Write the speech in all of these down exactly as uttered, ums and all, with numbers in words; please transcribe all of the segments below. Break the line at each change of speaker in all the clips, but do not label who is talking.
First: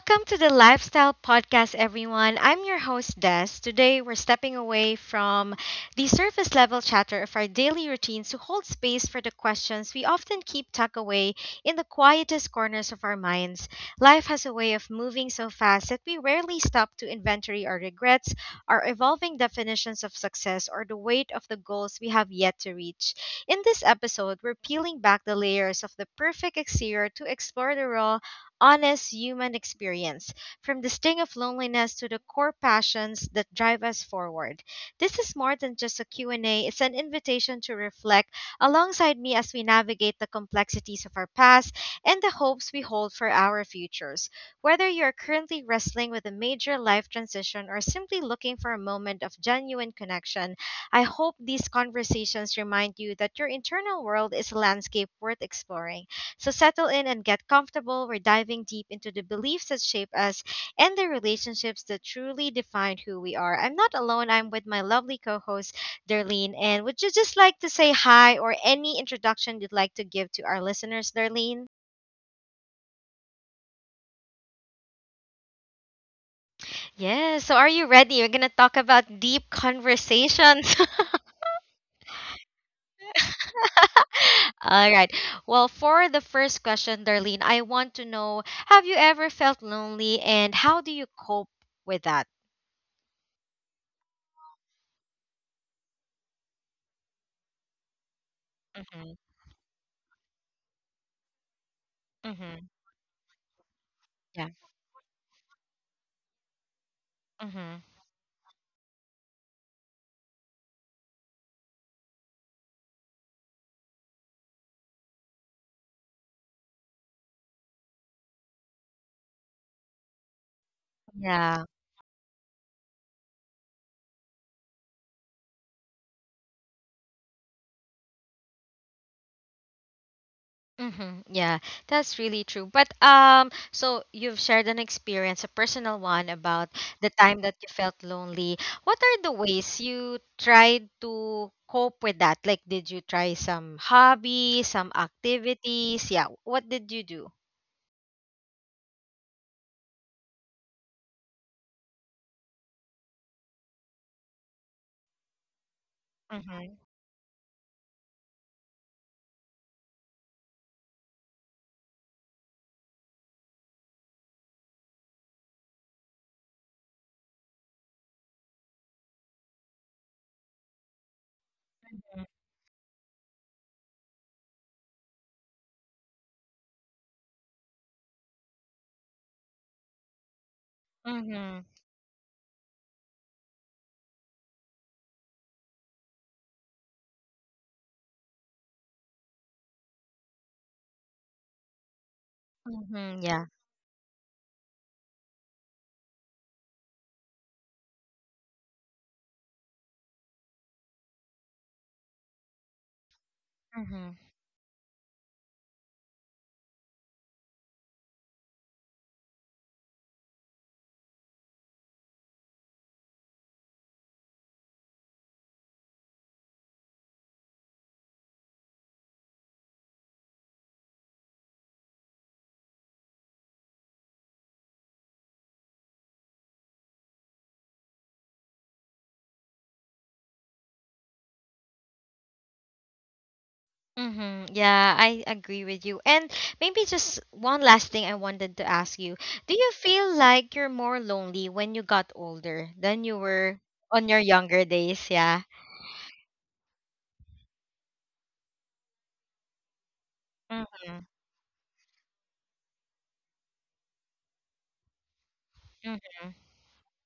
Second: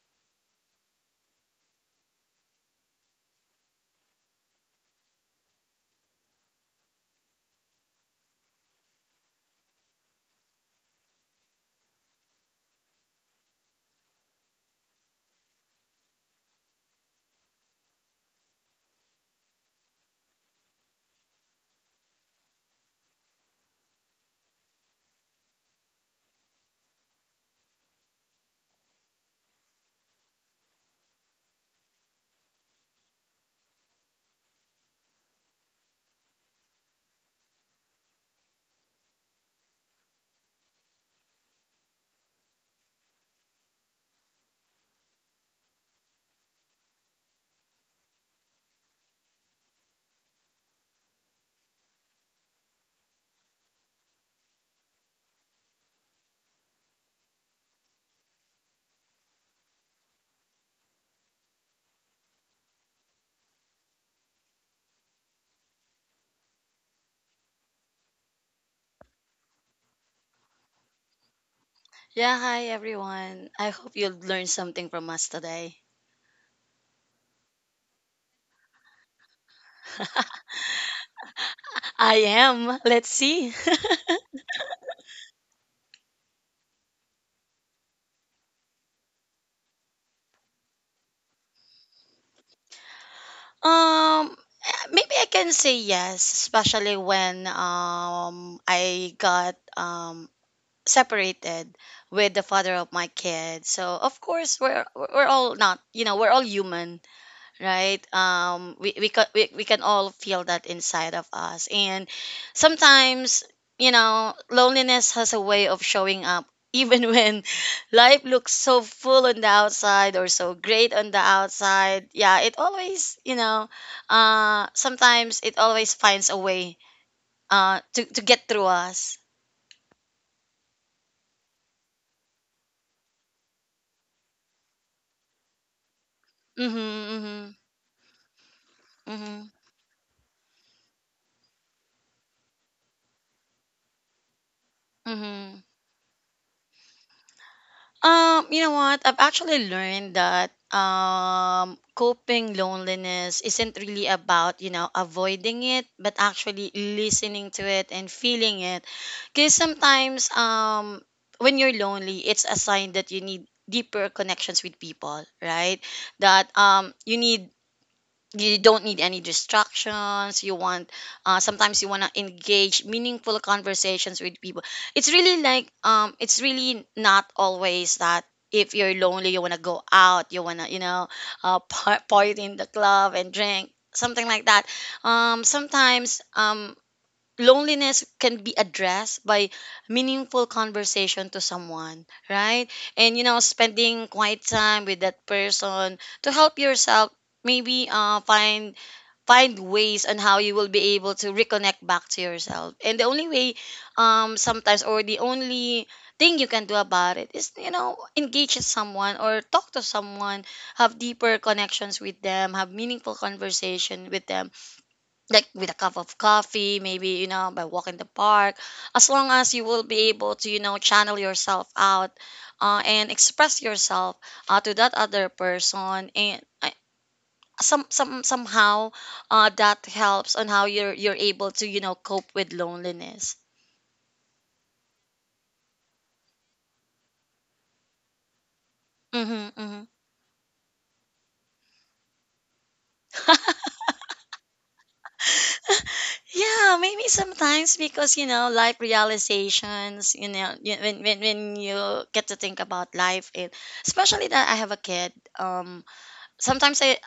Welcome to the Lifestyle Podcast, everyone. I'm your host, Des. Today, we're stepping away from the surface level chatter of our daily routines to hold space for the questions we often keep tucked away in the quietest corners of our minds. Life has a way of moving so fast that we rarely stop to inventory our regrets, our evolving definitions of success, or the weight of the goals we have yet to reach. In this episode, we're peeling back the layers of the perfect exterior to explore the raw, honest human experience, from the sting of loneliness to the core passions that drive us forward. This is more than just a Q and A, it's an invitation to reflect alongside me as we navigate the complexities of our past and the hopes we hold for our futures. Whether you're currently wrestling with a major life transition or simply looking for a moment of genuine connection, I hope these conversations remind you that your internal world is a landscape worth exploring. So settle in and get comfortable. We're diving deep into the beliefs that shape us and the relationships that truly define who we are. I'm not alone. I'm with my lovely co-host, Darlene. And would you just like to say hi or any introduction you'd like to give to our listeners, Darlene?
Yeah, hi everyone. I hope you learned something from us today.
Yes. So are you ready? We're gonna talk about deep conversations.
I am. Let's see.
All right. Well, for the first question, Darlene, I want to know: have you ever felt lonely, and how do you cope with that?
Um Maybe I can say yes, especially when um I
Mm-hmm.
got um separated with the
Mm-hmm.
father of my kid. So, of
Yeah.
course, we're we're all not, you know, we're all human.
Mm-hmm.
Right, um we we, ca- we we can all feel that inside of us, and sometimes, you know, loneliness has a way of showing up even when life looks so full on the outside or so great on the
Yeah.
outside, yeah, it always, you know, uh sometimes it always finds a way uh to to get through us.
Hmm. Yeah, that's really true. But um, so you've shared an experience, a personal one, about
Mhm,
the time
mhm,
that you felt lonely. What are the
mhm,
ways you tried to cope with that? Like, did you try some hobby, some
mhm.
activities? Yeah. What did you do?
Um, you know what? I've actually learned that um coping loneliness isn't really about, you know, avoiding it, but actually
Mm-hmm.
listening to it and feeling it. Cuz sometimes, um when you're lonely, it's a sign that you need deeper connections with people, right? That um you need, you don't need any distractions, you want, uh, sometimes you want to engage meaningful conversations with people. It's really like, um it's really not always that if you're lonely you want to go out, you want to, you know, uh,
Mm-hmm.
par- party in the club and drink something like that. um sometimes, um loneliness can be addressed by meaningful conversation to someone, right? And,
Mm-hmm.
you know,
Yeah.
spending quiet time with that person to help yourself, maybe uh, find find ways on how you will be able to reconnect back to yourself. And the only way,
Mm-hmm.
um sometimes, or the only thing you can do about it is, you know, engage with someone or talk to someone, have deeper connections with them, have meaningful conversation with them, like with a cup of coffee, maybe, you know, by walking the park, as long as you will be able to, you know, channel yourself out uh, and express yourself uh, to that other person. And I, some some somehow, uh, that helps on how you're you're able to, you know, cope with loneliness.
Mm-hmm. Yeah, I agree with you. And maybe just one last thing I wanted to ask you.
Mm-hmm,
Do you
mm-hmm.
feel like you're more lonely when you got older than you were on your younger days? Yeah.
Yeah, maybe sometimes, because, you know, life realizations. You know, y- when
Mm-hmm.
when when you get to think about life, and especially that I have a kid. Um,
Mm-hmm.
sometimes I,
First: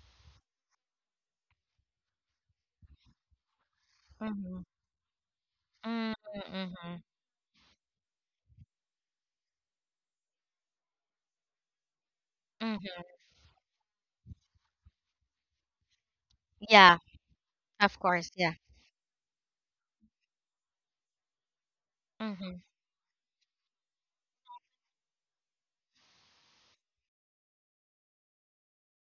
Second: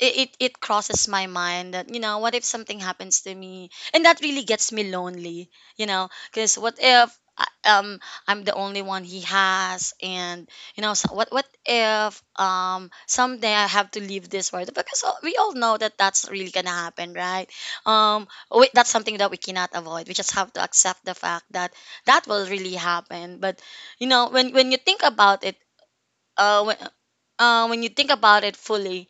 it, it it crosses my mind that, you know, what if something happens to me? And that really
Mm-hmm.
gets me lonely, you know, because what
Mm-hmm.
if I- um I'm the only one he has? And, you know, so what what if, um
Mm-hmm.
someday I have to leave this world, because all- we all know that that's really gonna
Yeah,
happen, right?
of course.
um
Yeah.
we, that's something that we cannot avoid, we just have to accept the fact that that will
Mm-hmm.
really happen. But, you know, when when you think about it, uh when, uh, when you think about it fully,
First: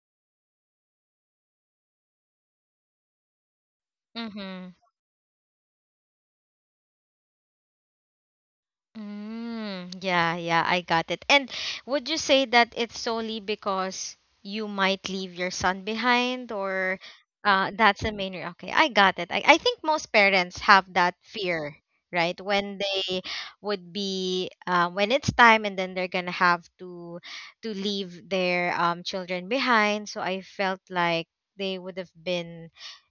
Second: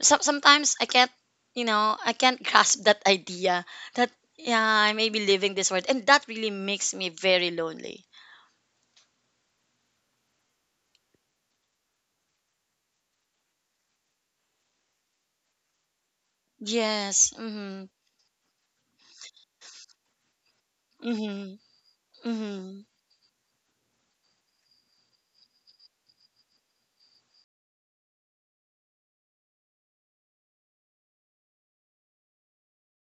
so, sometimes I can't, you know, I can't grasp that idea, that, yeah,
Mm-hmm.
I may be leaving this world, and that really makes me very lonely.
Mm, yeah, yeah, I got it. And would you say that it's solely because you might leave your son behind, or
Yes.
uh,
Mm-hmm.
that's the main re-. Okay, I got it. I, I think most parents have that
Mm-hmm.
fear, right? When
Mm-hmm.
they would be uh, when it's time, and then they're gonna have to to leave their um children behind. So I felt like they would have been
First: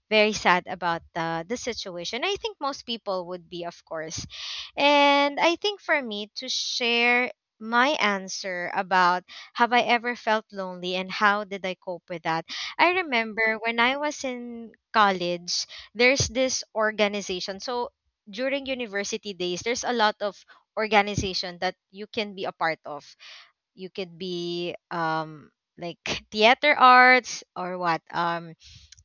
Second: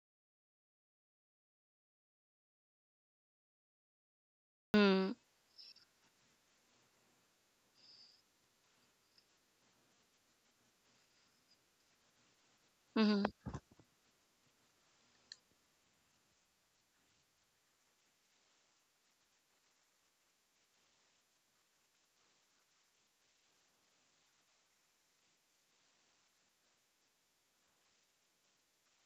very sad about the the situation. I think most people would be, of course.
Mm-hmm.
And I think for me to share my answer about, have I ever felt lonely and how did I cope with that? I
Mm-hmm.
remember when I was in college, there's this organization. So during university days, there's a lot of organization that you can be a part of. You could be um like theater arts or what, um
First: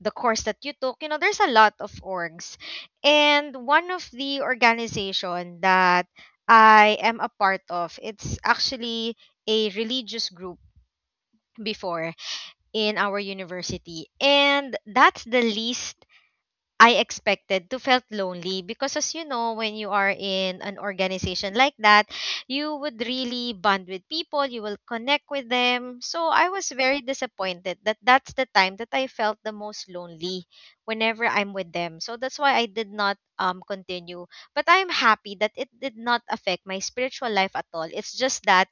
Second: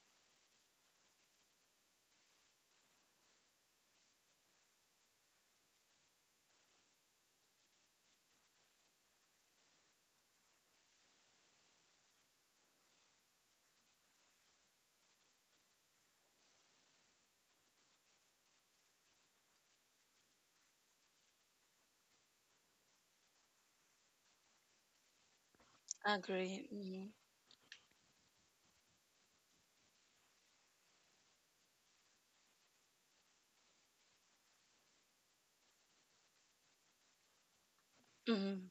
the course that you took, you know, there's a lot of orgs. And one of the organization that I am a part of, it's actually a religious group before in our university. And that's the least I expected to felt lonely, because as you know, when you are in an organization like that, you would really bond with people, you will connect with them. So I
Agree.
was very
Mm-hmm.
disappointed that that's the time that I felt the most lonely whenever I'm with them. So that's why I did not um continue. But I'm happy that it did not affect my spiritual life at all. It's just that
Mm-hmm.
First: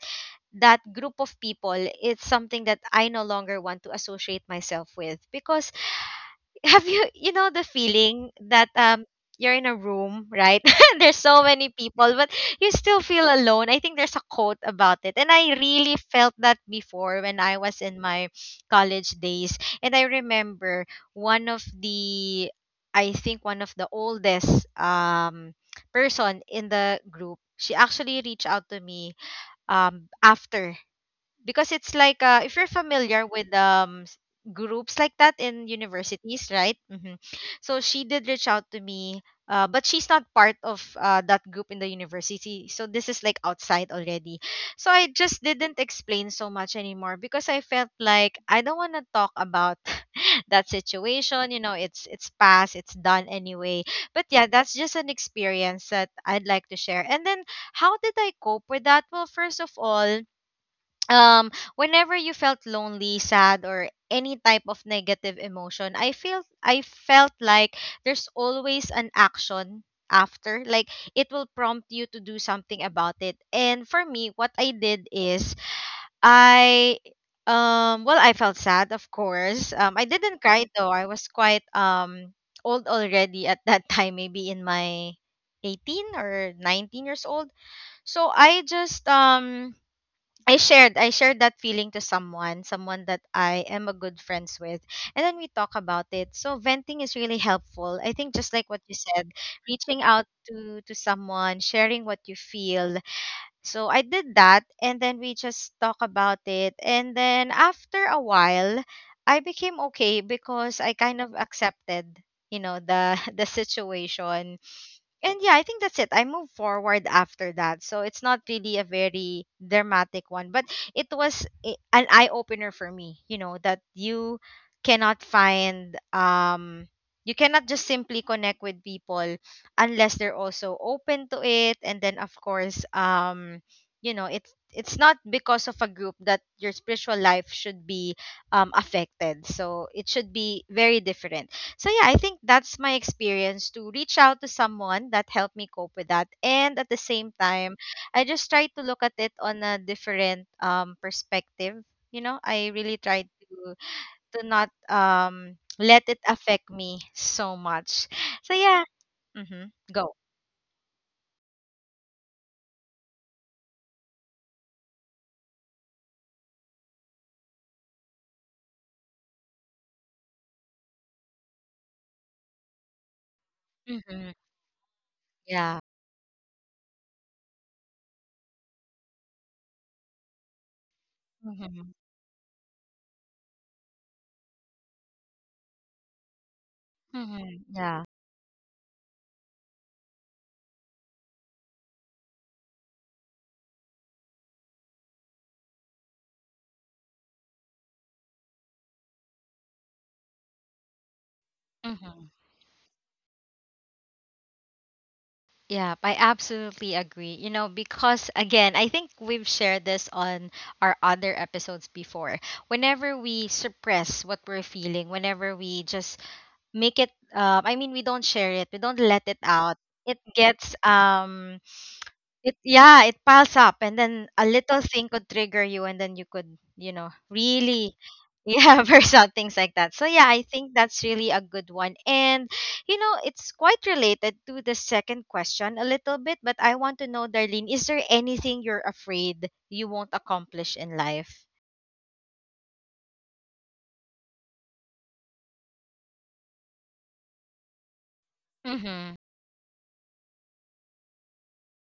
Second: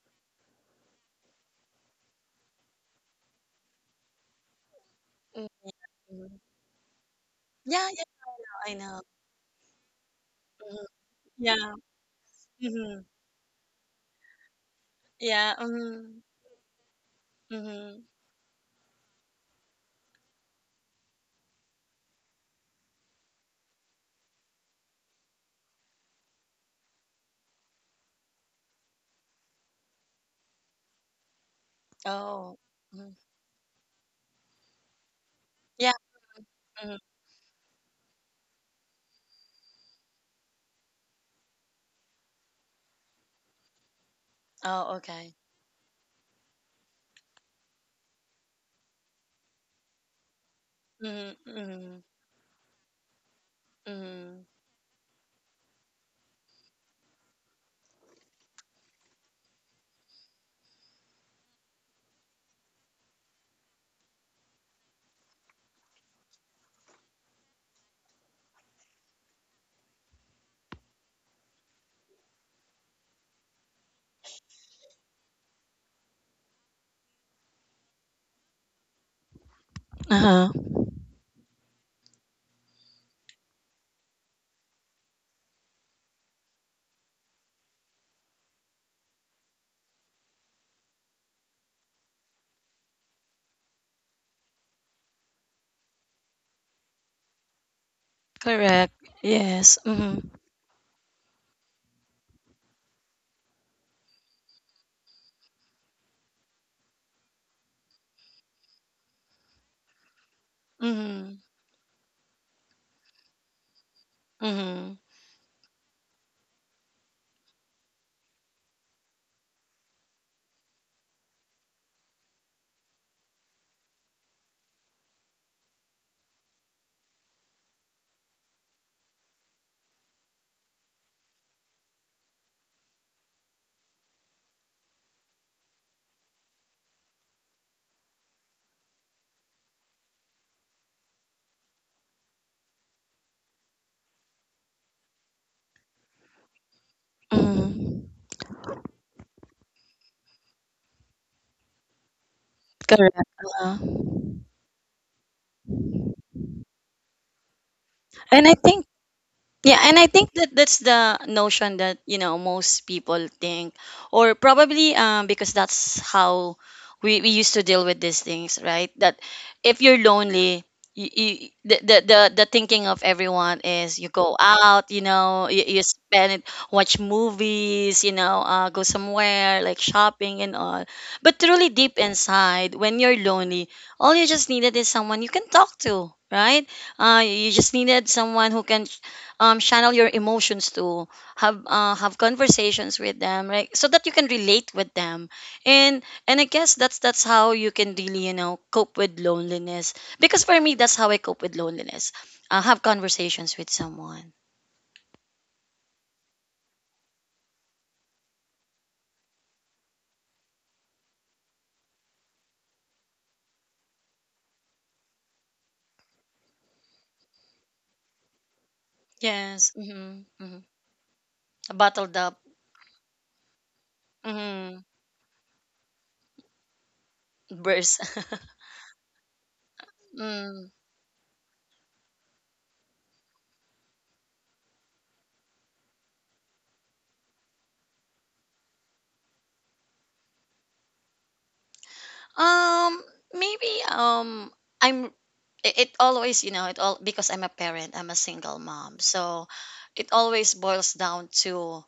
that group of people, it's something that I no longer want to associate myself with. Because
Mm-hmm.
have you, you know, the
Yeah. Yeah.
feeling that
I know.
um you're in a room, right?
Mm-hmm.
There's so many
Yeah.
people but you still
Mm-hmm.
feel alone. I think there's a quote about it and I
Yeah.
really
Mm-hmm.
felt that before when I was
Mm-hmm.
in my college days. And I remember one of the, I think one of the oldest um person in the group, she actually reached out to me um after. Because it's like, uh, if
Oh.
you're
Mm-hmm.
familiar with um s- groups like that in
Yeah.
universities, right?
Mm-hmm.
Hmm. So she did reach out to me, uh, but she's not part of uh, that group in the university, so this is like outside already. So
Oh.
I
Okay.
just didn't explain so much anymore because I felt like I don't want to talk about that situation.
Mm-hmm.
You know,
Mm-hmm.
it's it's past, it's done anyway. But
Mm-hmm.
yeah, that's just an experience that I'd like to share. And then, how did I cope with that? Well, first of all, um whenever you felt lonely, sad, or any type of negative emotion, i feel I felt like there's always an action after, like it will prompt you to do something about it. And for me, what I did is I, um well, I felt sad, of course. um I
Uh
didn't
huh.
cry though. I was quite um old already at that time, maybe in my eighteen or nineteen years old. So I just um, I shared I shared that feeling to someone, someone that I am a good friends with. And then we talk about it. So venting is really helpful. I think just like what
Correct.
you said,
Yes.
reaching out
Mm-hmm.
to to someone, sharing what you feel. So I did that and then we just talk about it. And then after a while, I became okay because I kind of
Mm-hmm.
accepted, you know, the the situation.
Mhm,
And yeah, I think that's it. I moved forward after that. So it's not really a very dramatic one, but it was a-, an eye opener for me, you know, that you cannot find um, you cannot just simply connect with people unless they're also open to it. And then of course um you know, it's it's not because of a group that your spiritual life should be um affected. So it should be very different. So yeah, I think that's my experience, to reach out to someone that helped me cope with that. And at the same time,
mhm,
I just tried to look at it on a different um perspective. You know, I really
correct,
tried to
oo.
to not um let it affect me so much.
And I
So
think,
yeah. Mhm.
yeah, and I
Go.
think that that's the notion that, you know, most people think, or probably, um, because that's how we, we used to deal with these things, right? That if you're lonely, you, you, the, the the the thinking of everyone is you go
Mhm.
out, you know, you,
Yeah.
you spend it, watch movies, you know, uh, go somewhere like shopping and all. But truly
Mhm.
deep inside, when you're lonely, all you just needed is someone you can talk to, right? uh, you
Mhm.
just
Yeah.
needed someone who can, um, channel your emotions to, have uh, have conversations with them, right, so that you can relate with them. And and I guess that's that's how you can really, you know, cope with loneliness, because for me, that's how I cope with loneliness,
Mhm.
uh, have conversations with someone.
Yeah, I absolutely agree. You know, because again, I think we've shared this on our other episodes before. Whenever we suppress what we're feeling, whenever we just make it, uh, I mean, we don't share it, we don't let it
Yes,
out. It
mm-hmm, mm-hmm.
gets, um,
Bottled up.
it, yeah, it piles up, and then a
Mm-hmm.
little thing could trigger you, and then you could, you know, really
Burst.
yeah verse out things like that. So yeah, I think
Mm.
that's really a good one. And you know, it's quite related to the second question a little bit, but I want to know, Darlene, is there anything you're afraid you won't accomplish in life?
Um, Maybe, um I'm, it, it always, you know, it all because I'm a parent, I'm a single mom.
Mm-hmm.
So it always boils down to,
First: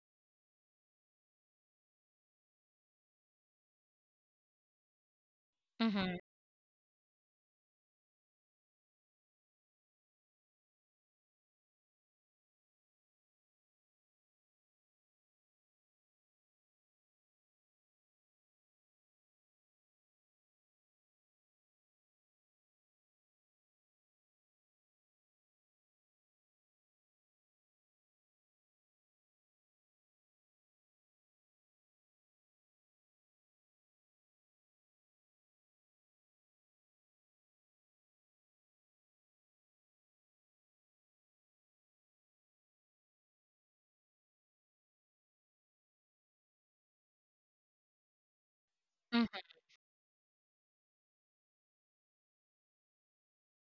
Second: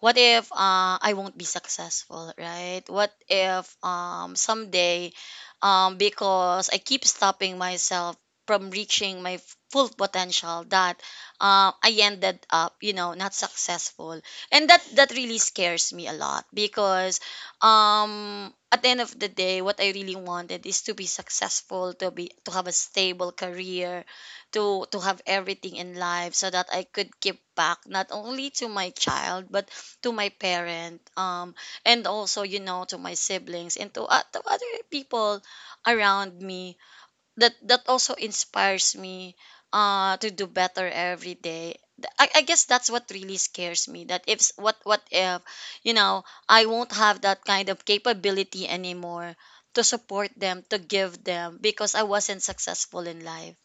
what if, uh, I won't be successful, right? What if, um, someday, um,
Mm-hmm.
because I keep stopping myself from reaching my full potential, that, uh, I ended up, you know, not successful, and that that really scares me a lot, because, um, at the end of the day, what I really wanted is to be successful, to be, to have a stable career, to to have everything in life, so that I could give back not only to my child, but to my parent, um and also, you know, to my siblings and to, uh, to other people around me, that that also inspires me uh to do better every day. Th- I, I guess that's what really scares me. That if, s- what what if, you know, I won't have that kind of capability anymore
Mm-hmm.
to support them, to give them, because I wasn't successful in life.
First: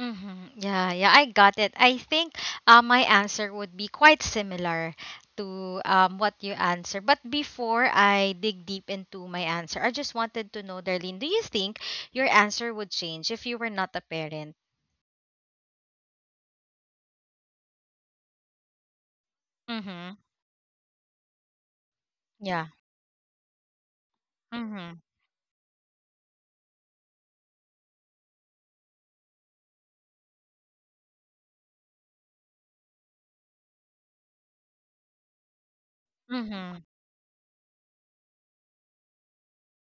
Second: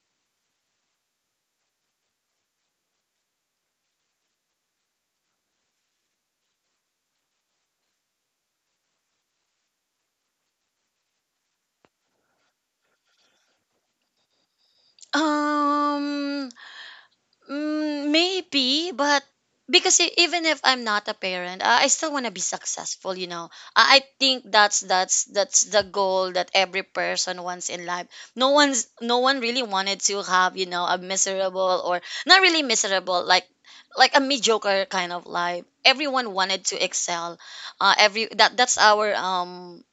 Mm-hmm. Yeah, yeah, I got it. I think uh, my answer would be quite similar to um, what you answer. But before I dig deep into my answer, I just wanted to know, Darlene, do you think your answer would change if you were not a parent?
um Mm, maybe, but because, e-
Mhm.
even if I'm not a parent, uh, I still want to be
Yeah.
successful. You know, I I think that's
Mhm.
that's that's the goal that every person wants in life. No one's no one really wanted to have, you know, a miserable or, not really miserable, like like a mediocre kind of life. Everyone wanted to
Mhm.
excel. Uh, every that that's our, um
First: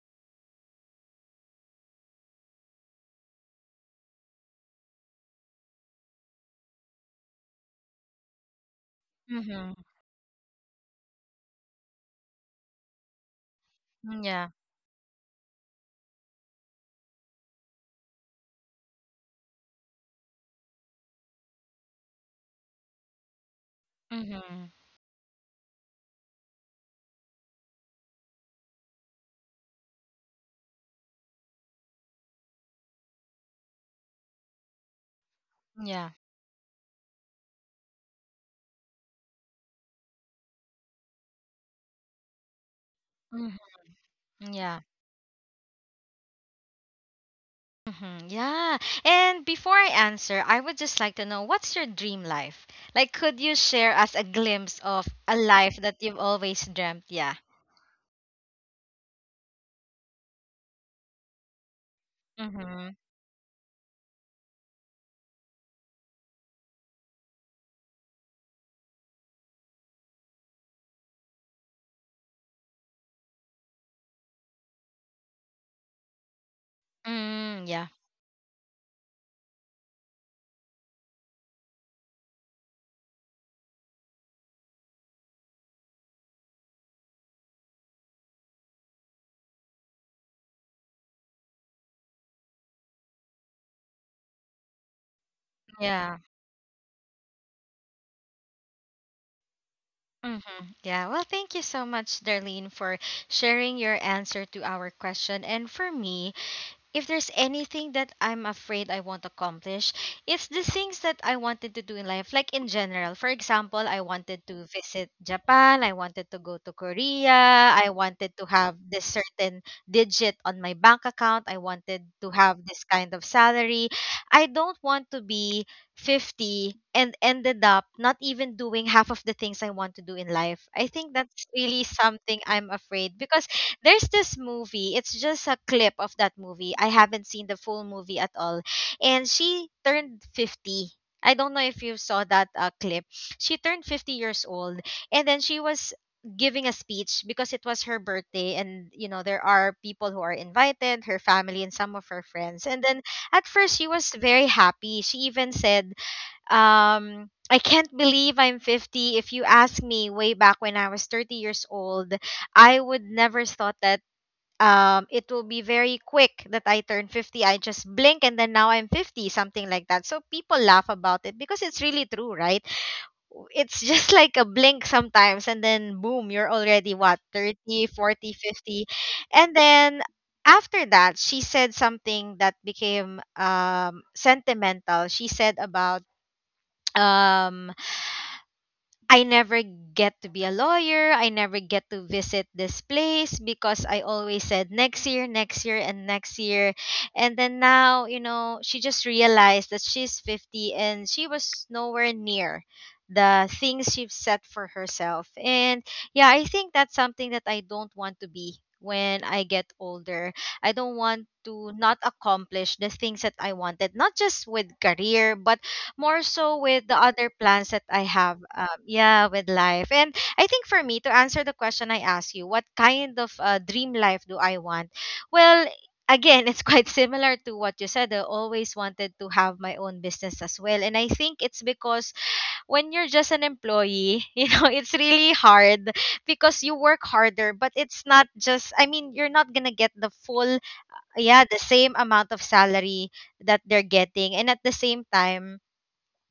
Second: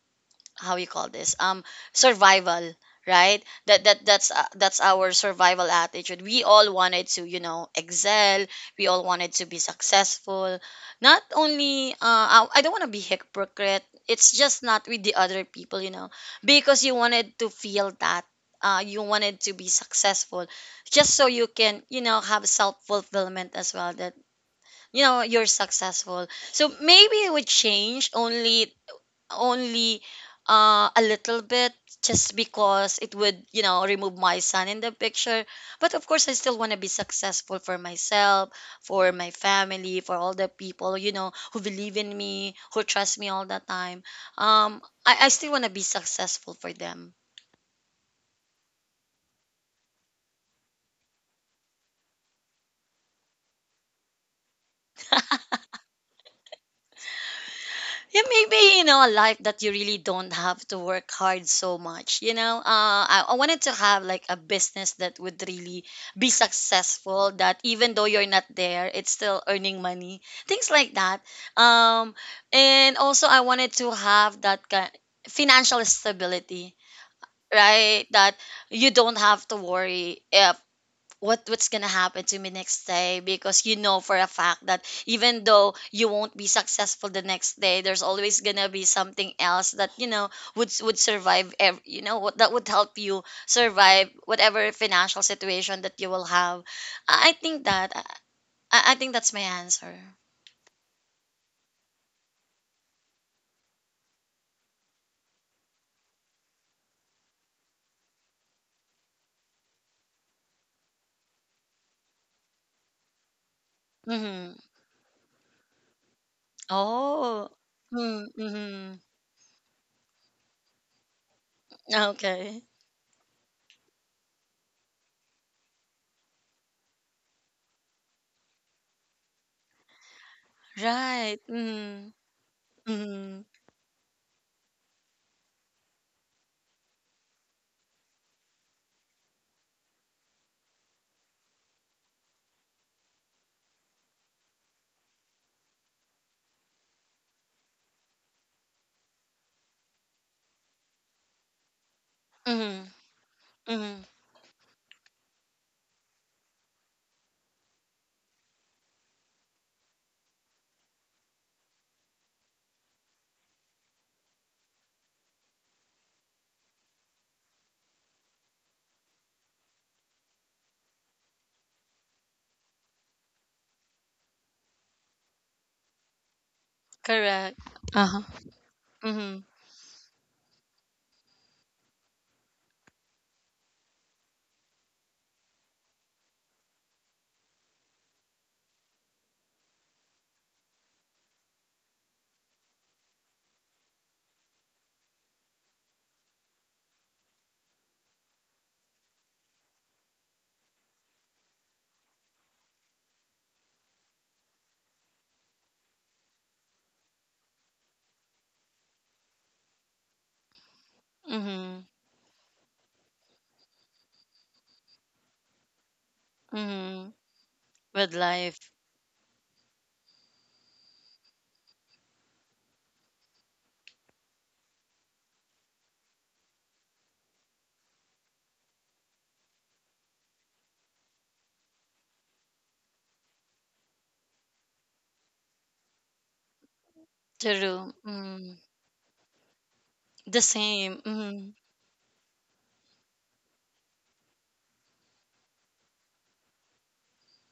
how you call this, um survival, right? That that that's uh, that's our survival attitude. We all wanted to, you know, excel, we all wanted to be
Mhm.
successful, not only, uh i, I don't want to be hypocrite.
Mm,
It's
yeah.
just not with the other people, you know, because you wanted to feel that, uh, you wanted to be successful just so you can, you know, have self-fulfillment as well, that,
Mhm.
you know, you're successful. So maybe it would change only, only uh, a little bit, just because it would, you know, remove my son in the picture. But of
Yeah.
course, I still want to be successful for myself, for my family, for all the people, you know, who believe in me, who trust me all
Mhm.
the time.
Yeah.
um i, I still want to be successful for them.
Mhm. Yeah. And before I answer, I would just like to know, what's your dream life? Like, could you share us a glimpse of a life that you've always dreamt? Yeah.
Yeah, maybe, you know, a life that you really don't have to work hard so much. You know, uh,
Mhm.
I, I wanted to have like a business that would really be successful. That even though you're not there, it's still earning money. Things like that. Um, and also I wanted to have that kind financial stability,
Mm, yeah.
right? That you don't have to worry if what what's gonna happen to me next day, because you know for a fact that even though you won't be successful the next day, there's always gonna be something else that, you know, would would survive, ev- you know what, that would help you survive whatever financial situation that you
Yeah.
will have. I I think that, i, I think that's my answer.
Mhm. Yeah. Well, thank you so much, Darlene, for sharing your answer to our question. And for me, if there's anything that I'm afraid I won't accomplish, it's the things that I wanted to do in life, like in general. For example, I
Mm-hmm.
wanted to visit Japan, I wanted to go to
Oh.
Korea, I wanted to
Mm-hmm.
have this certain digit on my bank account, I wanted to
Okay.
have this kind of salary. I don't want to be fifty and ended up not even doing half of the things I want to do in life. I think
Right.
that's really
Mm-hmm.
something I'm
Mm-hmm.
afraid, because there's this movie. It's just a clip of that movie. I haven't seen the full movie at all. And she turned fifty. I don't know if you saw that uh, clip. She turned fifty years old and then she was giving a speech because it was her birthday. And you know, there are people who are invited, her family and some of her
Mm-hmm.
friends. And then at
Mm-hmm.
first she was very happy, she even said, um "I can't believe I'm fifty. If you ask me way back when I was thirty years old, I would never thought that um it will be very quick that I turn fifty. I just blink and then now I'm fifty" something like that. So people laugh about it because it's really true, right? It's just like a blink sometimes and then boom, you're already
Correct.
what,
Uh-huh.
thirty, forty, fifty.
Mm-hmm.
And then after that, she said something that became um sentimental. She said about um I never get to be a lawyer. I never get to visit this place because I always said next year, next year, and next year. And then now, you know, she just realized that she's fifty and she was nowhere near the things she set for herself. And yeah, I think that's something that I don't want to be when I get older. I don't want
Mm-hmm.
to not accomplish the things that I wanted, not just with career, but more so
Mm,
with the other
with
plans that I
life,
have, um, yeah, with life. And I think for me, to answer the question I asked you, what kind of uh, dream life do I want? Well, again, it's quite similar to what you said. I always wanted to have my own business as well. And I think it's because when you're just an employee, you know, it's really hard, because you
true.
work harder,
Mm,
but it's not just, I mean, you're
the
not going to get
same.
the
Mm,
full, yeah, the same amount of salary that they're getting. And at the same time,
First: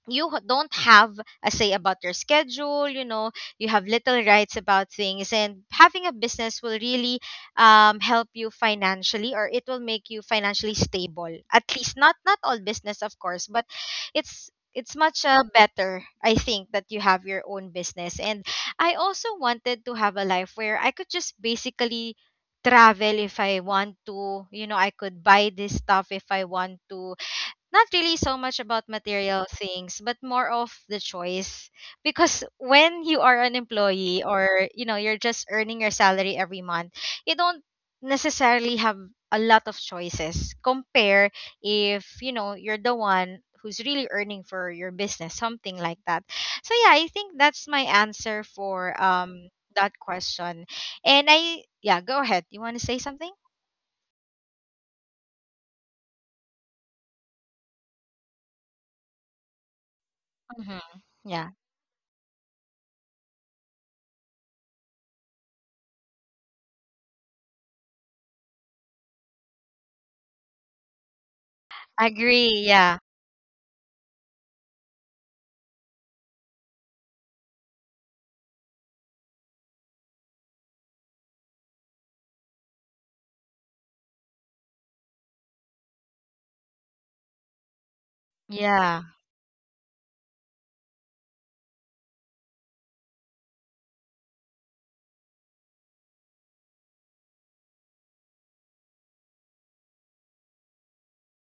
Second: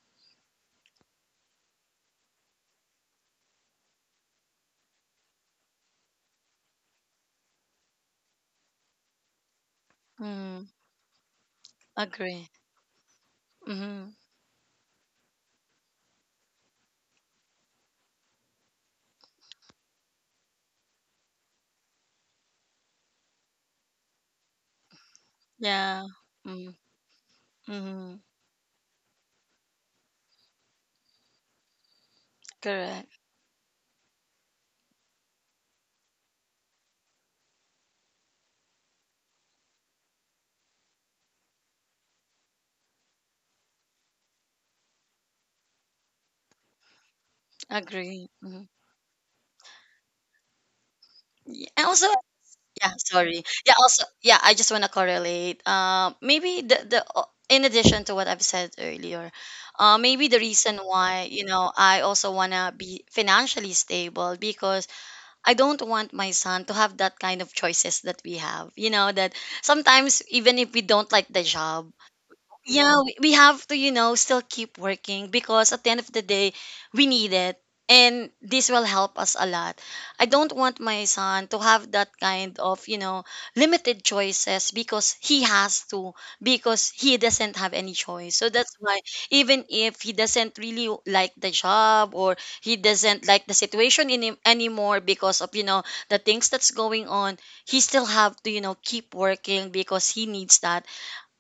you h- don't have a say about your schedule, you know you have little rights about things. And having a business will really um, help you financially, or it will make you
mm,
financially stable, at least. not
agree.
not all business, of course, but
Mm,
it's it's much uh, better, I think, that you have your own business. And I also wanted to have a life where I could just basically travel if I want to, you know I could buy
yeah.
this stuff if
Mm,
I want to,
mm,
not really so much about material things but more of the choice. Because
correct.
when you are an employee, or you know you're just earning your salary every month, you don't necessarily have a lot of choices, compare if you know you're the one who's really earning for your business, something like that. So yeah, I think that's my
Agree.
answer
Mm.
for um that question. And
Yeah,
I,
and also,
yeah, go ahead. You want
yeah.
to say something?
Sorry. Yeah. Also, yeah. I just want to correlate. Uh, maybe the the o- in addition to what I've said earlier, uh, maybe the reason
Mm-hmm.
why, you
Yeah,
know, I also wanna be financially stable, because I don't want my son to have that kind of choices that we have. You know, that sometimes even if we don't like the job,
agree. Yeah,
yeah, we, we have to, you know, still keep working, because at the end of the day, we need it, and this will help us a lot. I don't want my son to have that kind of, you know, limited choices because he has to, because he doesn't have any choice, so that's
yeah,
why even if he doesn't really like the job, or he doesn't like the situation in him anymore, because of, you know, the things that's going on, he still have to, you know, keep working because he needs that.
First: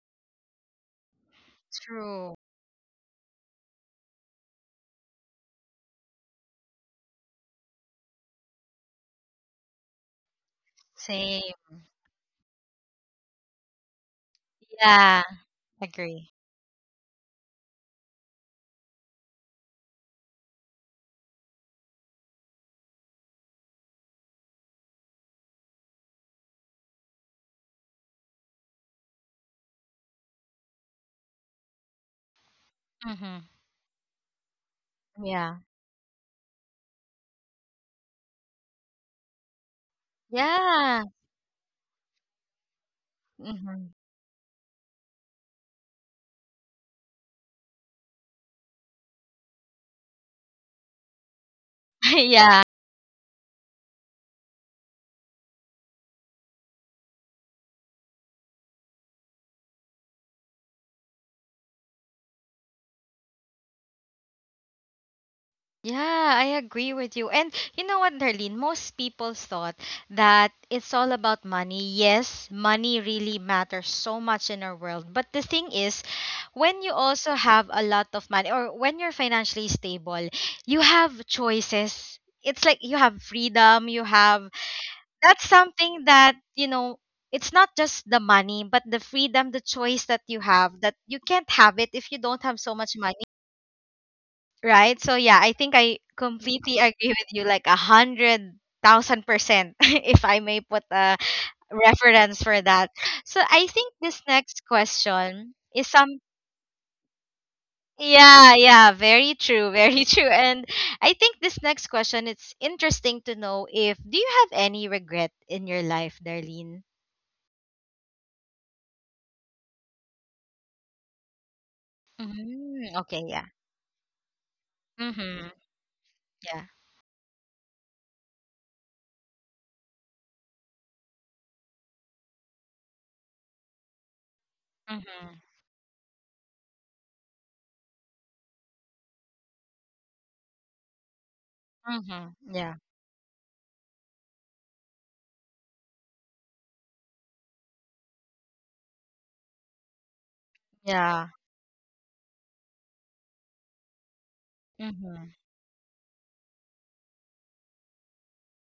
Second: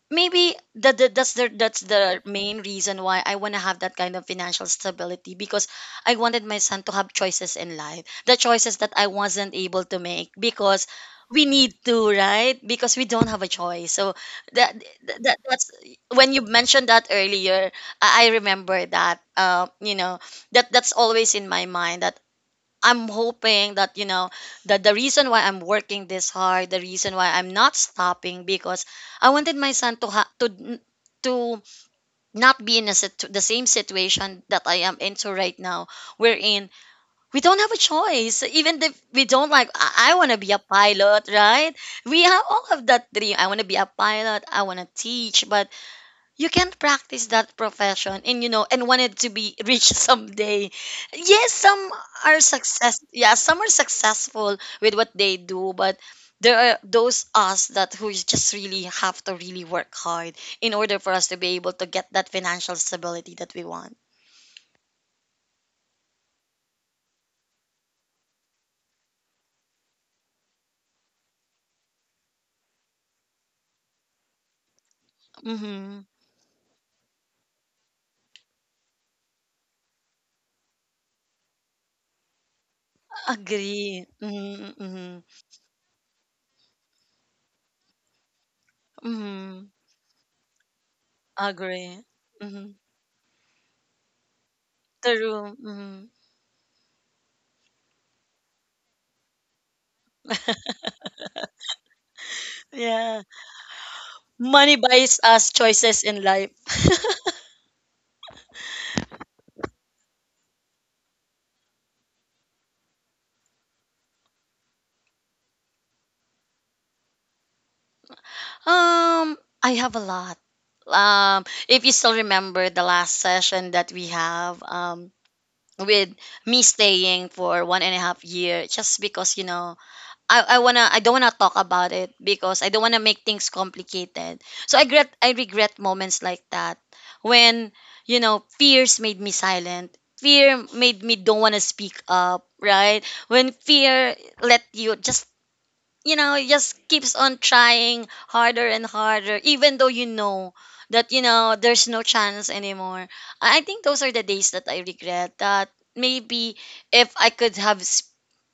Maybe that, that that's the that's the
true.
main reason why I want to have that kind of financial stability, because I wanted my son to have choices in life, the choices that I wasn't able to make, because we
Same.
need to, right, because we don't have a choice. So that,
Yeah,
that that's,
agree.
when you mentioned that earlier, I I remember that, uh, you know, that that's always in my mind. That I'm hoping that, you know, that the reason why I'm working this hard, the reason why I'm not stopping, because I wanted my son to ha- to n- to not be in a situ- the
Mhm.
same situation that I am into right
Yeah.
now, wherein we don't have a choice. Even if we don't like, I, I want to be a
Yeah.
pilot, right? We have all of that dream. I want to be a
Mhm.
pilot. I want to teach, but you can't practice that profession and you know and want it to be rich someday. yes some are
Yeah.
success yeah some are successful with what they do, but there are those us that who is just really have to really work hard in order for us to be able to get that financial stability that we want.
Yeah, I agree with you. And you know what, Darlene? Most people thought that it's all about money. Yes, money really matters so much in our world. But the thing is,
Mm-hmm.
when you also have a lot of money or when you're financially stable, you have choices. It's like you have freedom, you
Agree.
have,
Mm-hmm, mm-hmm.
that's something that you know it's not just the money but the freedom, the
Mm-hmm.
choice that you have, that you can't have it
Agree.
if you don't have so
Mm-hmm.
much money, right? So yeah, I
True.
think I
Mm-hmm.
completely agree with you, like a hundred thousand percent. If I may put a reference for that.
Yeah,
So I think this next
money buys
question
us
is
choices
some,
in life.
yeah, yeah, very true, very true. And I think this next question, it's interesting to know, if do you have any regret in your life, Darlene?
Um, I have a lot. Um, if you still remember
Mhm,
the
okay,
last
yeah.
session that we have, um,
Mhm,
with
yeah.
me staying for one and a half year, just because you know, I, I wanna, I don't wanna talk about it because I don't wanna make things complicated. So I regret,
Mhm,
I regret moments like that when you know fears made me silent. Fear made me don't wanna speak
mhm,
up,
yeah,
right? When fear let you just you know it just keeps on trying harder and harder, even though you know
yeah.
that you know there's no chance anymore. I I think those are the days that I
Mhm,
regret, that maybe if I could have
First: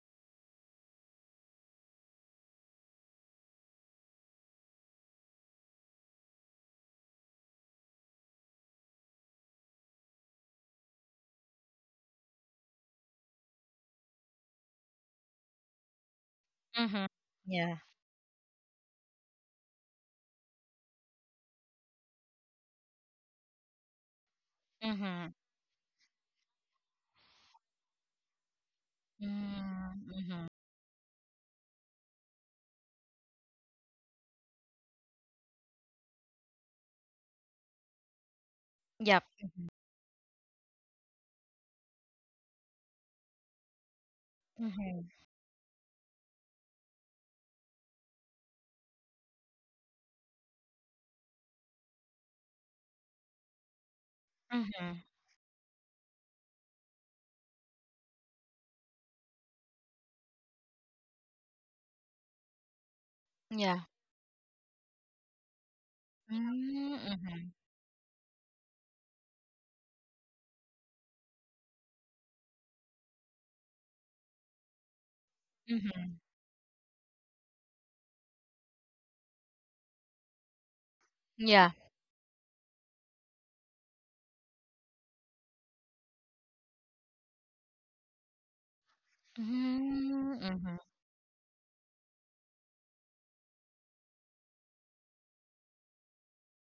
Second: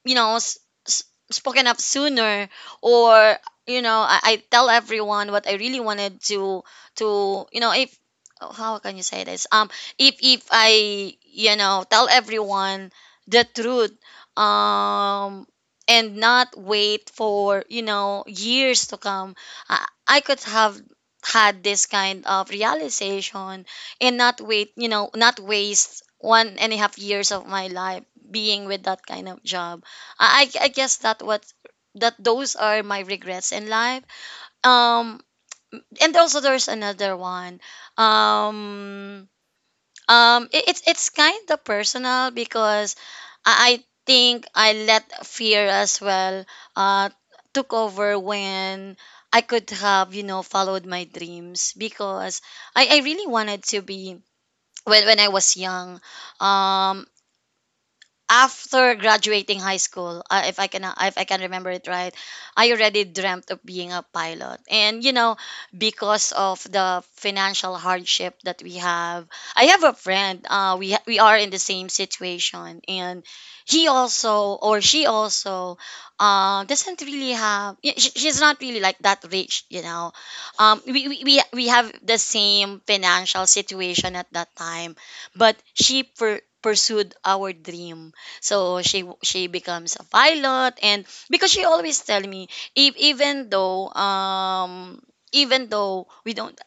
you know s- s- spoken up sooner, or you know I, I tell everyone what I really wanted to to. You know if Oh, how can you say this? um if if I you know tell everyone the truth, um and not
mhm,
wait for
yeah.
you know years to come. I, I could have had this kind of realization, and not wait you know
Mhm,
not waste one and a half years of my life being with that kind of job.
mm,
I,
mhm.
I I guess that what that those are my regrets in life. Um, and also there's another one.
Yep.
Um, um, it, it's it's kind of personal because I, I think I
Mhm,
let fear as well uh took over when I could have you know followed my dreams, because I I really wanted to be
mhm,
when when I was young. Um, After graduating high school, uh, if I can uh, if I can remember it right, I already dreamt of
yeah.
being a pilot. And you know, because of
Mm,
the
mhm,
financial hardship that we have, I have a friend. Uh, we ha- we are in the same situation, and he also or she also
mhm,
uh, doesn't really have. y- sh- She's not really like that rich, you know. Um, we, we we
yeah.
we have the same financial situation at that time, but she per- pursued our dream, so she w- she becomes a
Mm, mhm,
pilot. And because she always tell me, if, even though um even though we don't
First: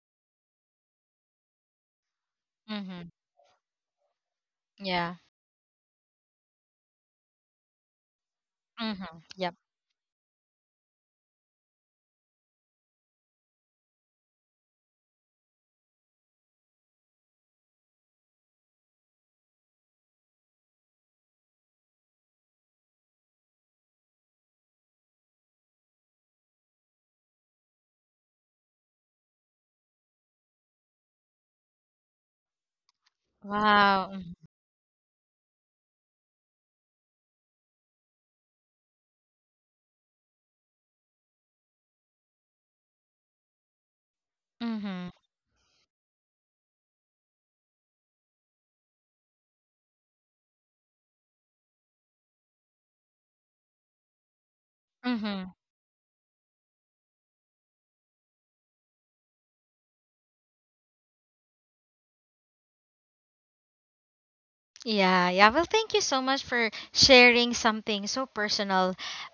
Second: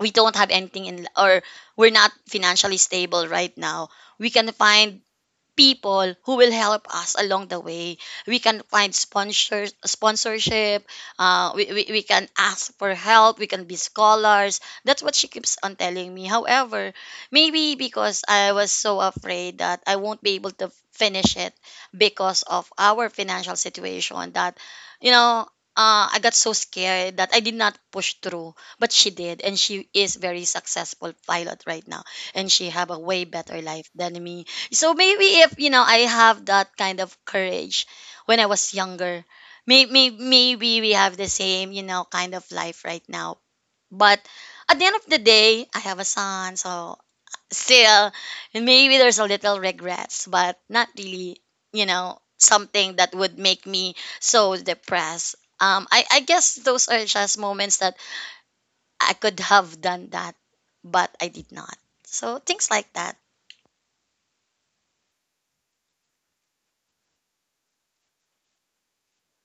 we don't have anything in, or we're not financially
mhm,
stable right now, we can find
yeah.
people who will help us along the way. We can find
Mhm, yep.
sponsors, sponsorship. Uh, we, we, we can ask for help. We can be scholars. That's what she keeps on telling me. However, maybe because I was so afraid that I won't be able to finish it because of our financial situation, that, you know, uh, I got so scared that I did not push through. But she did, and she is very successful pilot right now, and she have a way better life
Wow.
than me. So maybe if you know I have that kind of courage when I was younger, maybe maybe we have the same you know kind of life right now. But at the end of
Mhm,
the day, I have a son, so still, and maybe there's a little regrets, but not really you know something that would make me so
mhm,
depressed.
mhm.
Um, I I guess those are just moments that I could have done that, but I did not. So things like that.
Yeah, yeah. Well, thank you so much for sharing something so personal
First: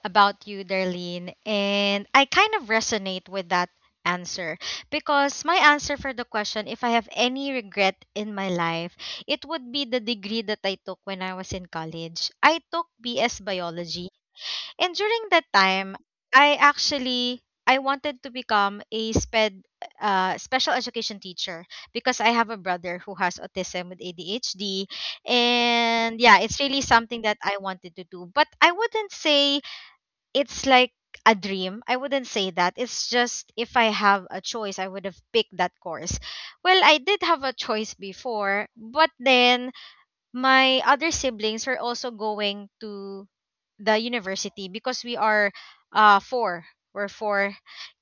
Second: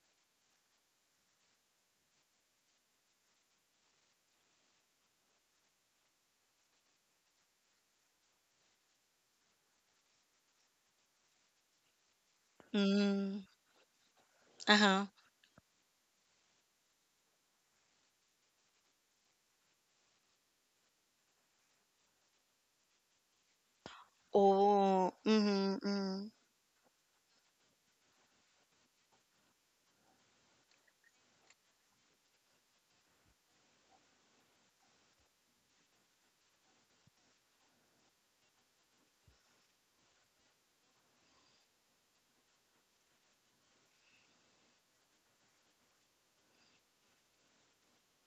about you, Darlene. And I kind of resonate with that answer, because my answer for the question, if I have any regret in my life, it would be the degree that I took when I was in college. I took
Mm,
B S biology,
uh
and
huh.
during that time, I actually I wanted to become a sped uh, special education teacher, because I have a brother who has autism with A D H D.
Oh, mhm,
And
mm,
yeah, it's really something that I wanted to do. But I wouldn't say it's like a dream. I wouldn't say that. It's just, if I have a choice, I would have picked that course. Well, I did have a choice before, but then my other siblings were also going to the university, because we are uh four. We're four.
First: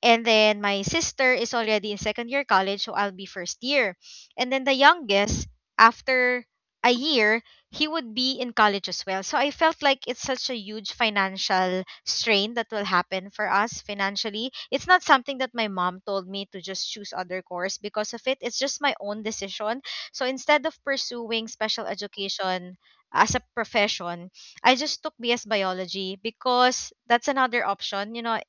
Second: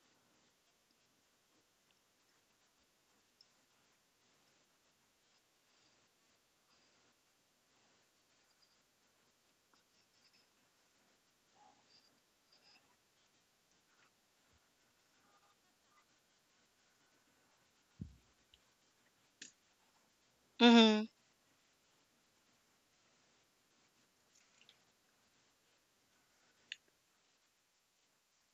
And then my sister is already in second year college, so I'll be first year. And then the youngest, after a year, he would be in college as well. So I felt like it's such a huge financial strain that will happen for us financially. It's not something that my mom told me to just choose other course because of it. It's just my own decision. So instead of
mhm.
pursuing special education as a profession, I just took B S biology because that's another option. You know, I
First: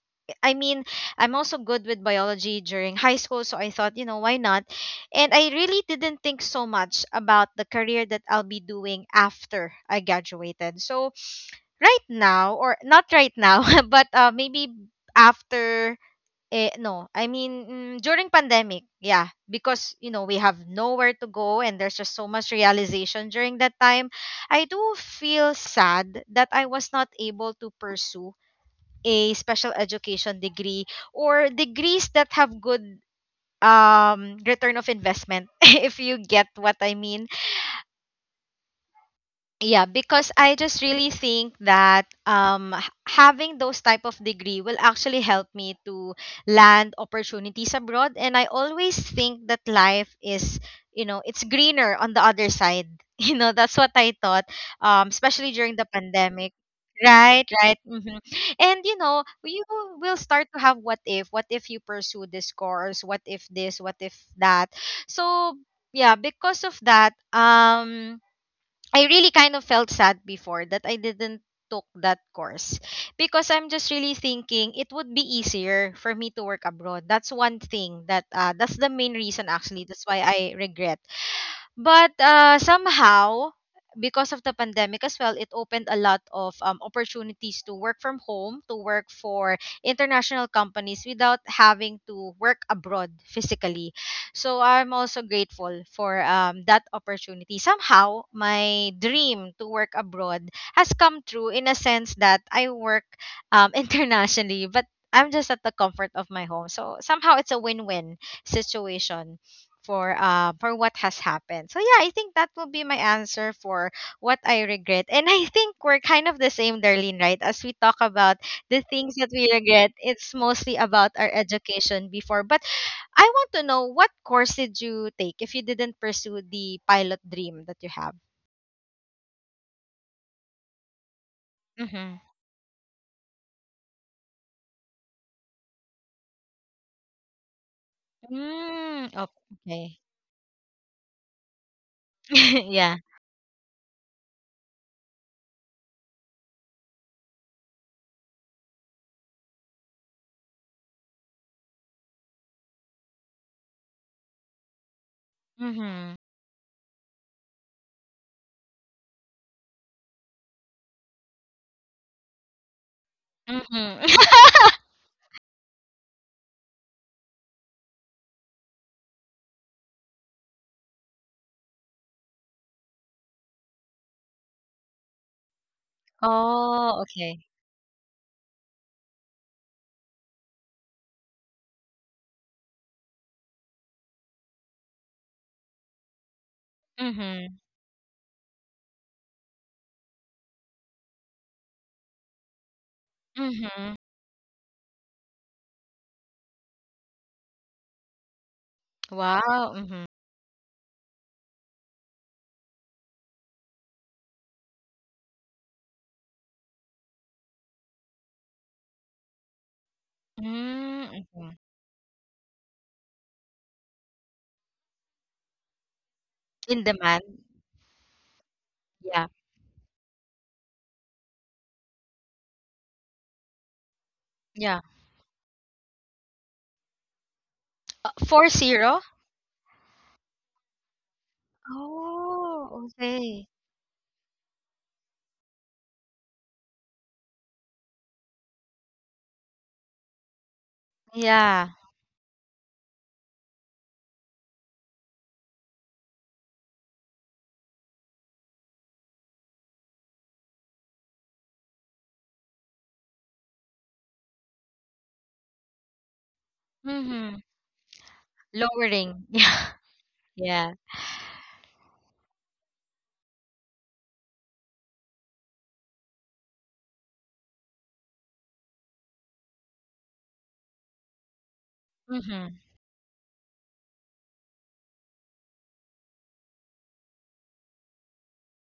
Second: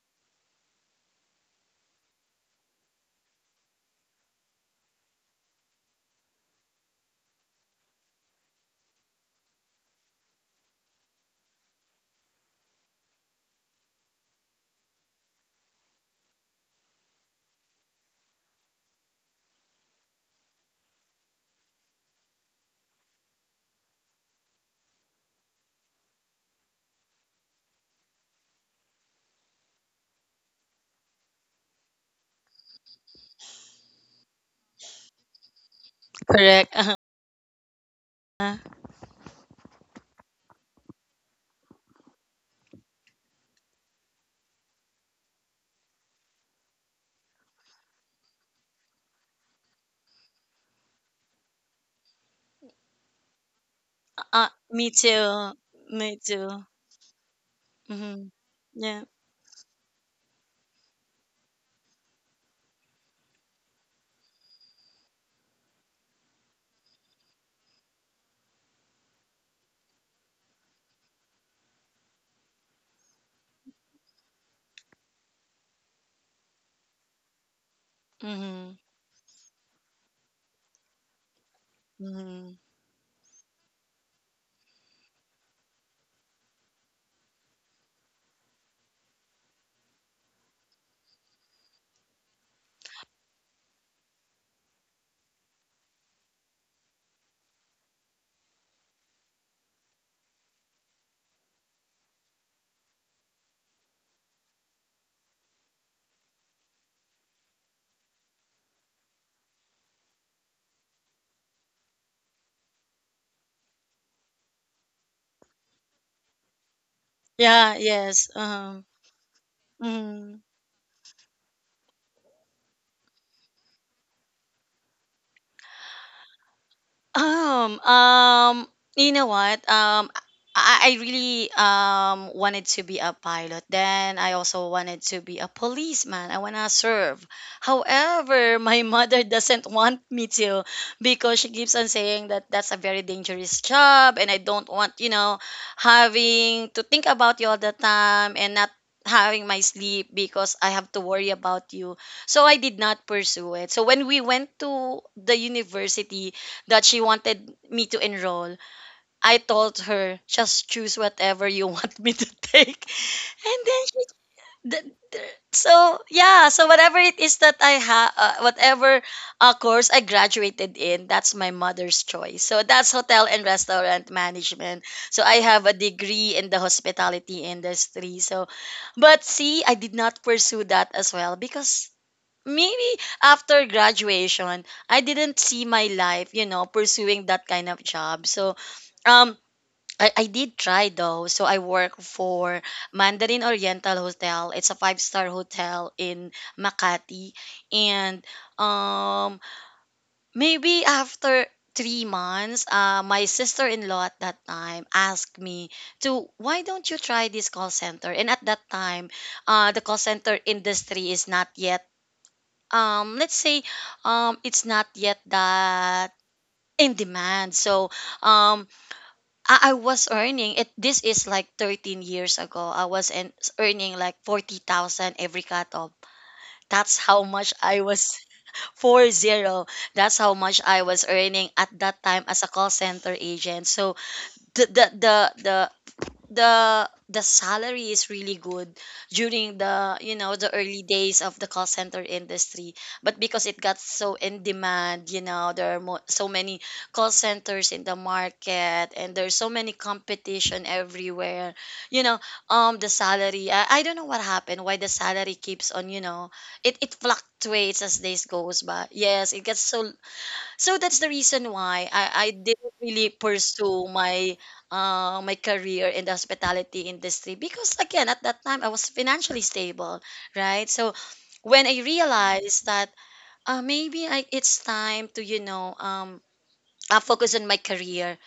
mean, I'm also good with biology during high school, so I thought, you know, why not? And I really didn't think so much about the career that I'll be doing after I graduated. So, right now, or not right now, but uh, maybe after, eh, no, I mean, mm, during pandemic, yeah, because you know we have nowhere to go, and there's just so much realization during that time. I do feel sad that I was not able to pursue a special education degree, or degrees that have good um return of investment, if you
Correct.
get
Uh-huh.
what I mean.
Uh,
Yeah, because I just really think that um h- having those type of degree will actually help me to land opportunities abroad, and I always think that life is, you know, it's greener on the other side. You know, that's what I thought,
uh, me
um especially
too.
during the
Me too.
pandemic. Right, right. Hmm.
Mhm.
And you
Yeah.
know, you will start to have what if, what if you pursue this course, what if this, what if that. So, yeah, because of that, um I really kind of felt sad before that I didn't took that course, because I'm just really thinking it would be easier for me to work abroad. That's one thing that uh, that's
Mhm.
the main reason actually. That's why I regret. But uh,
Mhm.
somehow, because of the pandemic as well, it opened a lot of um, opportunities to work from home, to work for international companies without having to work abroad physically. So I'm also grateful for um, that opportunity. Somehow, my dream to work abroad has come true in a sense that I work um, internationally, but I'm just at the comfort of my home. So somehow it's a win win situation for uh for what has happened. So yeah, I think that will be my answer for what I regret. And I think we're kind of the same, Darlene, right? As we talk
Yeah.
about
Yes.
the
Um.
things that we regret, it's
Mhm.
mostly about our education before. But I want to know, what course did you take if you didn't pursue the pilot dream that you
Um,
have?
um, you know what? Um, I, I really
Mm-hmm.
um wanted to be a pilot. Then I also wanted to be a policeman. I wanna serve. However,
Mm,
my
oh,
mother
okay.
doesn't want me to, because she keeps on saying that
Yeah.
that's a very dangerous job, and I don't want you know having to think about you all the time, and not having my sleep because I have to worry about you. So I did not pursue it. So when we went to the
Mm-hmm.
university that she wanted me to enroll, I told her, just choose whatever you want me to take. And then she,
Mm-hmm.
the, the- So yeah, so whatever it is that I have, uh, whatever uh, course I graduated in, that's my mother's choice. So that's hotel and restaurant management. So I have a
Oh,
degree in the
okay.
hospitality industry. So, but see, I did not pursue that as well, because maybe after graduation, I didn't see my life, you know,
Mm-hmm.
pursuing that kind of job. So, um, I, I did try though. So I work for
Mm-hmm.
Mandarin Oriental Hotel. It's a five star hotel in Makati, and
Wow. Mm-hmm.
um, maybe after three months, uh, my sister in law at that time asked me to, why don't you try this call center? And at that time, uh, the call center
Mm-hmm.
industry is not yet, um let's say, um it's not yet
In
that
demand.
in demand. So
Yeah.
um I, I was earning, it, this is like thirteen years ago, I was in,
Yeah.
earning like forty thousand every cut off. That's
Uh,
how much
4
I
zero.
was. forty, that's how much I was earning at
Oh,
that time as a
okay.
call center agent. So the the the, the the the salary is really good during the you know the early
Yeah.
days of the call center industry. But because it got so in demand, you know there are mo- so many call centers in the market, and there's so many competition everywhere, you know um the salary, I, I don't know what happened, why the salary keeps on, you know
Mm-hmm.
it it fluctuates as days goes
Lowering.
by.
Yeah.
Yes, it gets so.
Yeah.
So that's the reason why I, I didn't really pursue my uh, my career in the hospitality industry, because again at that time I was financially stable, right? So when I
Mm-hmm.
realized that uh, maybe I, it's time to you know um, uh, focus on my career,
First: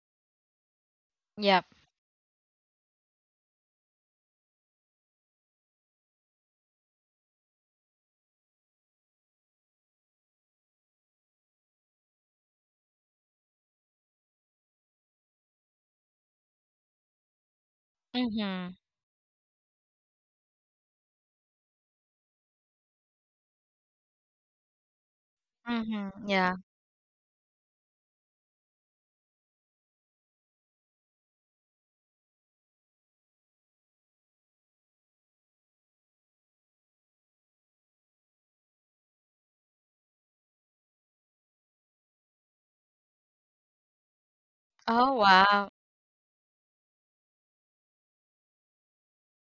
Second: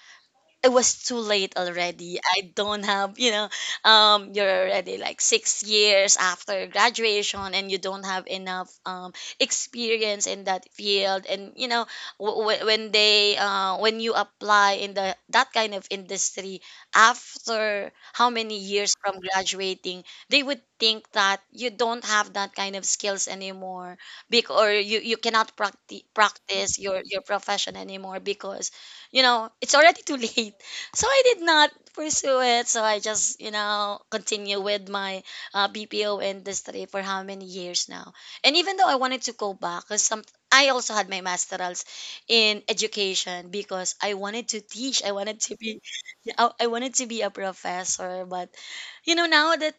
it was too late
Yep.
already. I don't have, you know, um, you're already like six years after graduation, and you don't have enough um, experience in that field. And, you know, w- w- when they, uh, when you apply in the that kind of industry after how many
Mm-hmm.
years from graduating, they would think that you don't have that kind of skills anymore, because or you, you cannot practi-
Mm-hmm.
practice
Yeah.
your, your profession anymore, because you know, it's already too late. So I did not pursue it. So I just, you know, continue with my uh, B P O industry for how many years now. And even though I wanted to go back, because some I also had my masterals in education, because I wanted to teach. I
Oh,
wanted to be,
wow.
I I wanted to be a professor. But you know, now that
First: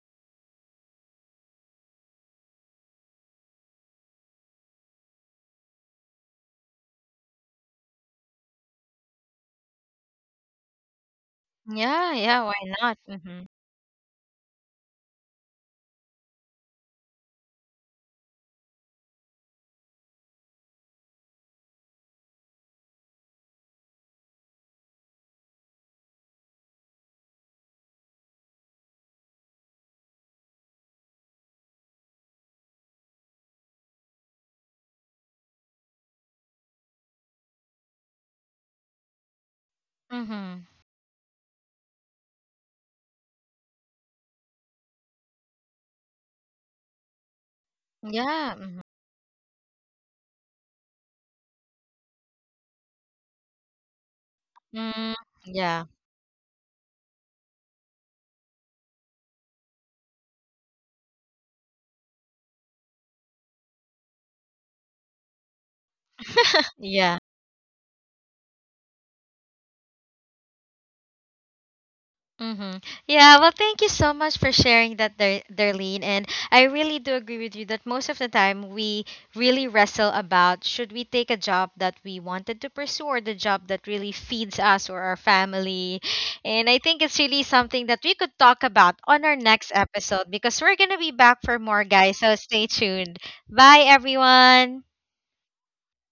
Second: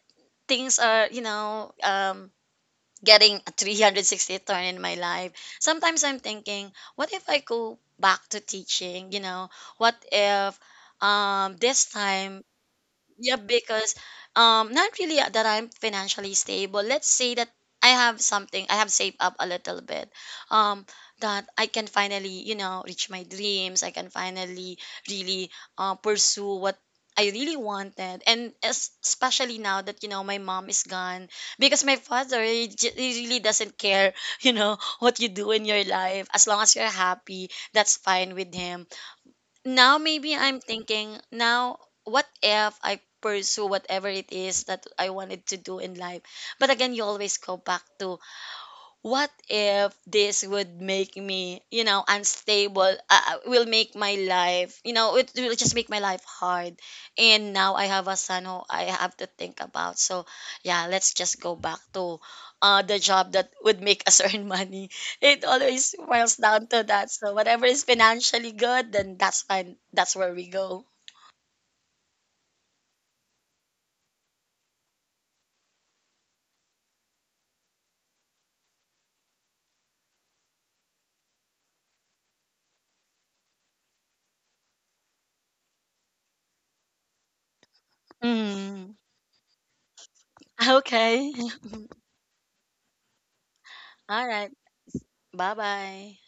things are, you know, um, getting a three hundred sixty turn in my life. Sometimes I'm thinking, what if I go back to teaching? You know, what if, um, this
Yeah, yeah,
time.
why not?
Yep,
Mm-hmm.
because um not really that I'm financially stable. Let's say that I have something, I have saved up a little bit. Um that I can finally, you know, reach my dreams. I can finally really uh, pursue what I really wanted. And es- especially now that, you know, my mom is gone, because my father he, j- he really doesn't care, you know, what you do in your life. As long as you're happy, that's fine with him. Now maybe I'm
Mm-hmm.
thinking now, what if I pursue whatever it is that I wanted to do in life? But again you always go back to,
Yeah. Mm-hmm.
what if this would make me, you know unstable, uh, uh, will make my life you
Mm,
know it will just
yeah.
make my life hard. And now I have a son who I have to think about, so yeah, let's just go back to uh, the job that would make us earn money. It always boils down to that.
Yeah.
So whatever is financially good, then that's fine, that's where we go.
Mm-hmm. Yeah, well, thank you so much for sharing that, Der- Darlene. And I really do agree with you that most of the time we really wrestle about, should we take a job that we wanted to pursue or the job that really feeds us or our family. And I think it's really something that we could talk
Mm.
about on our next episode, because we're going to
Okay.
be back for more, guys. So stay tuned. Bye,
All right.
everyone.
Bye bye.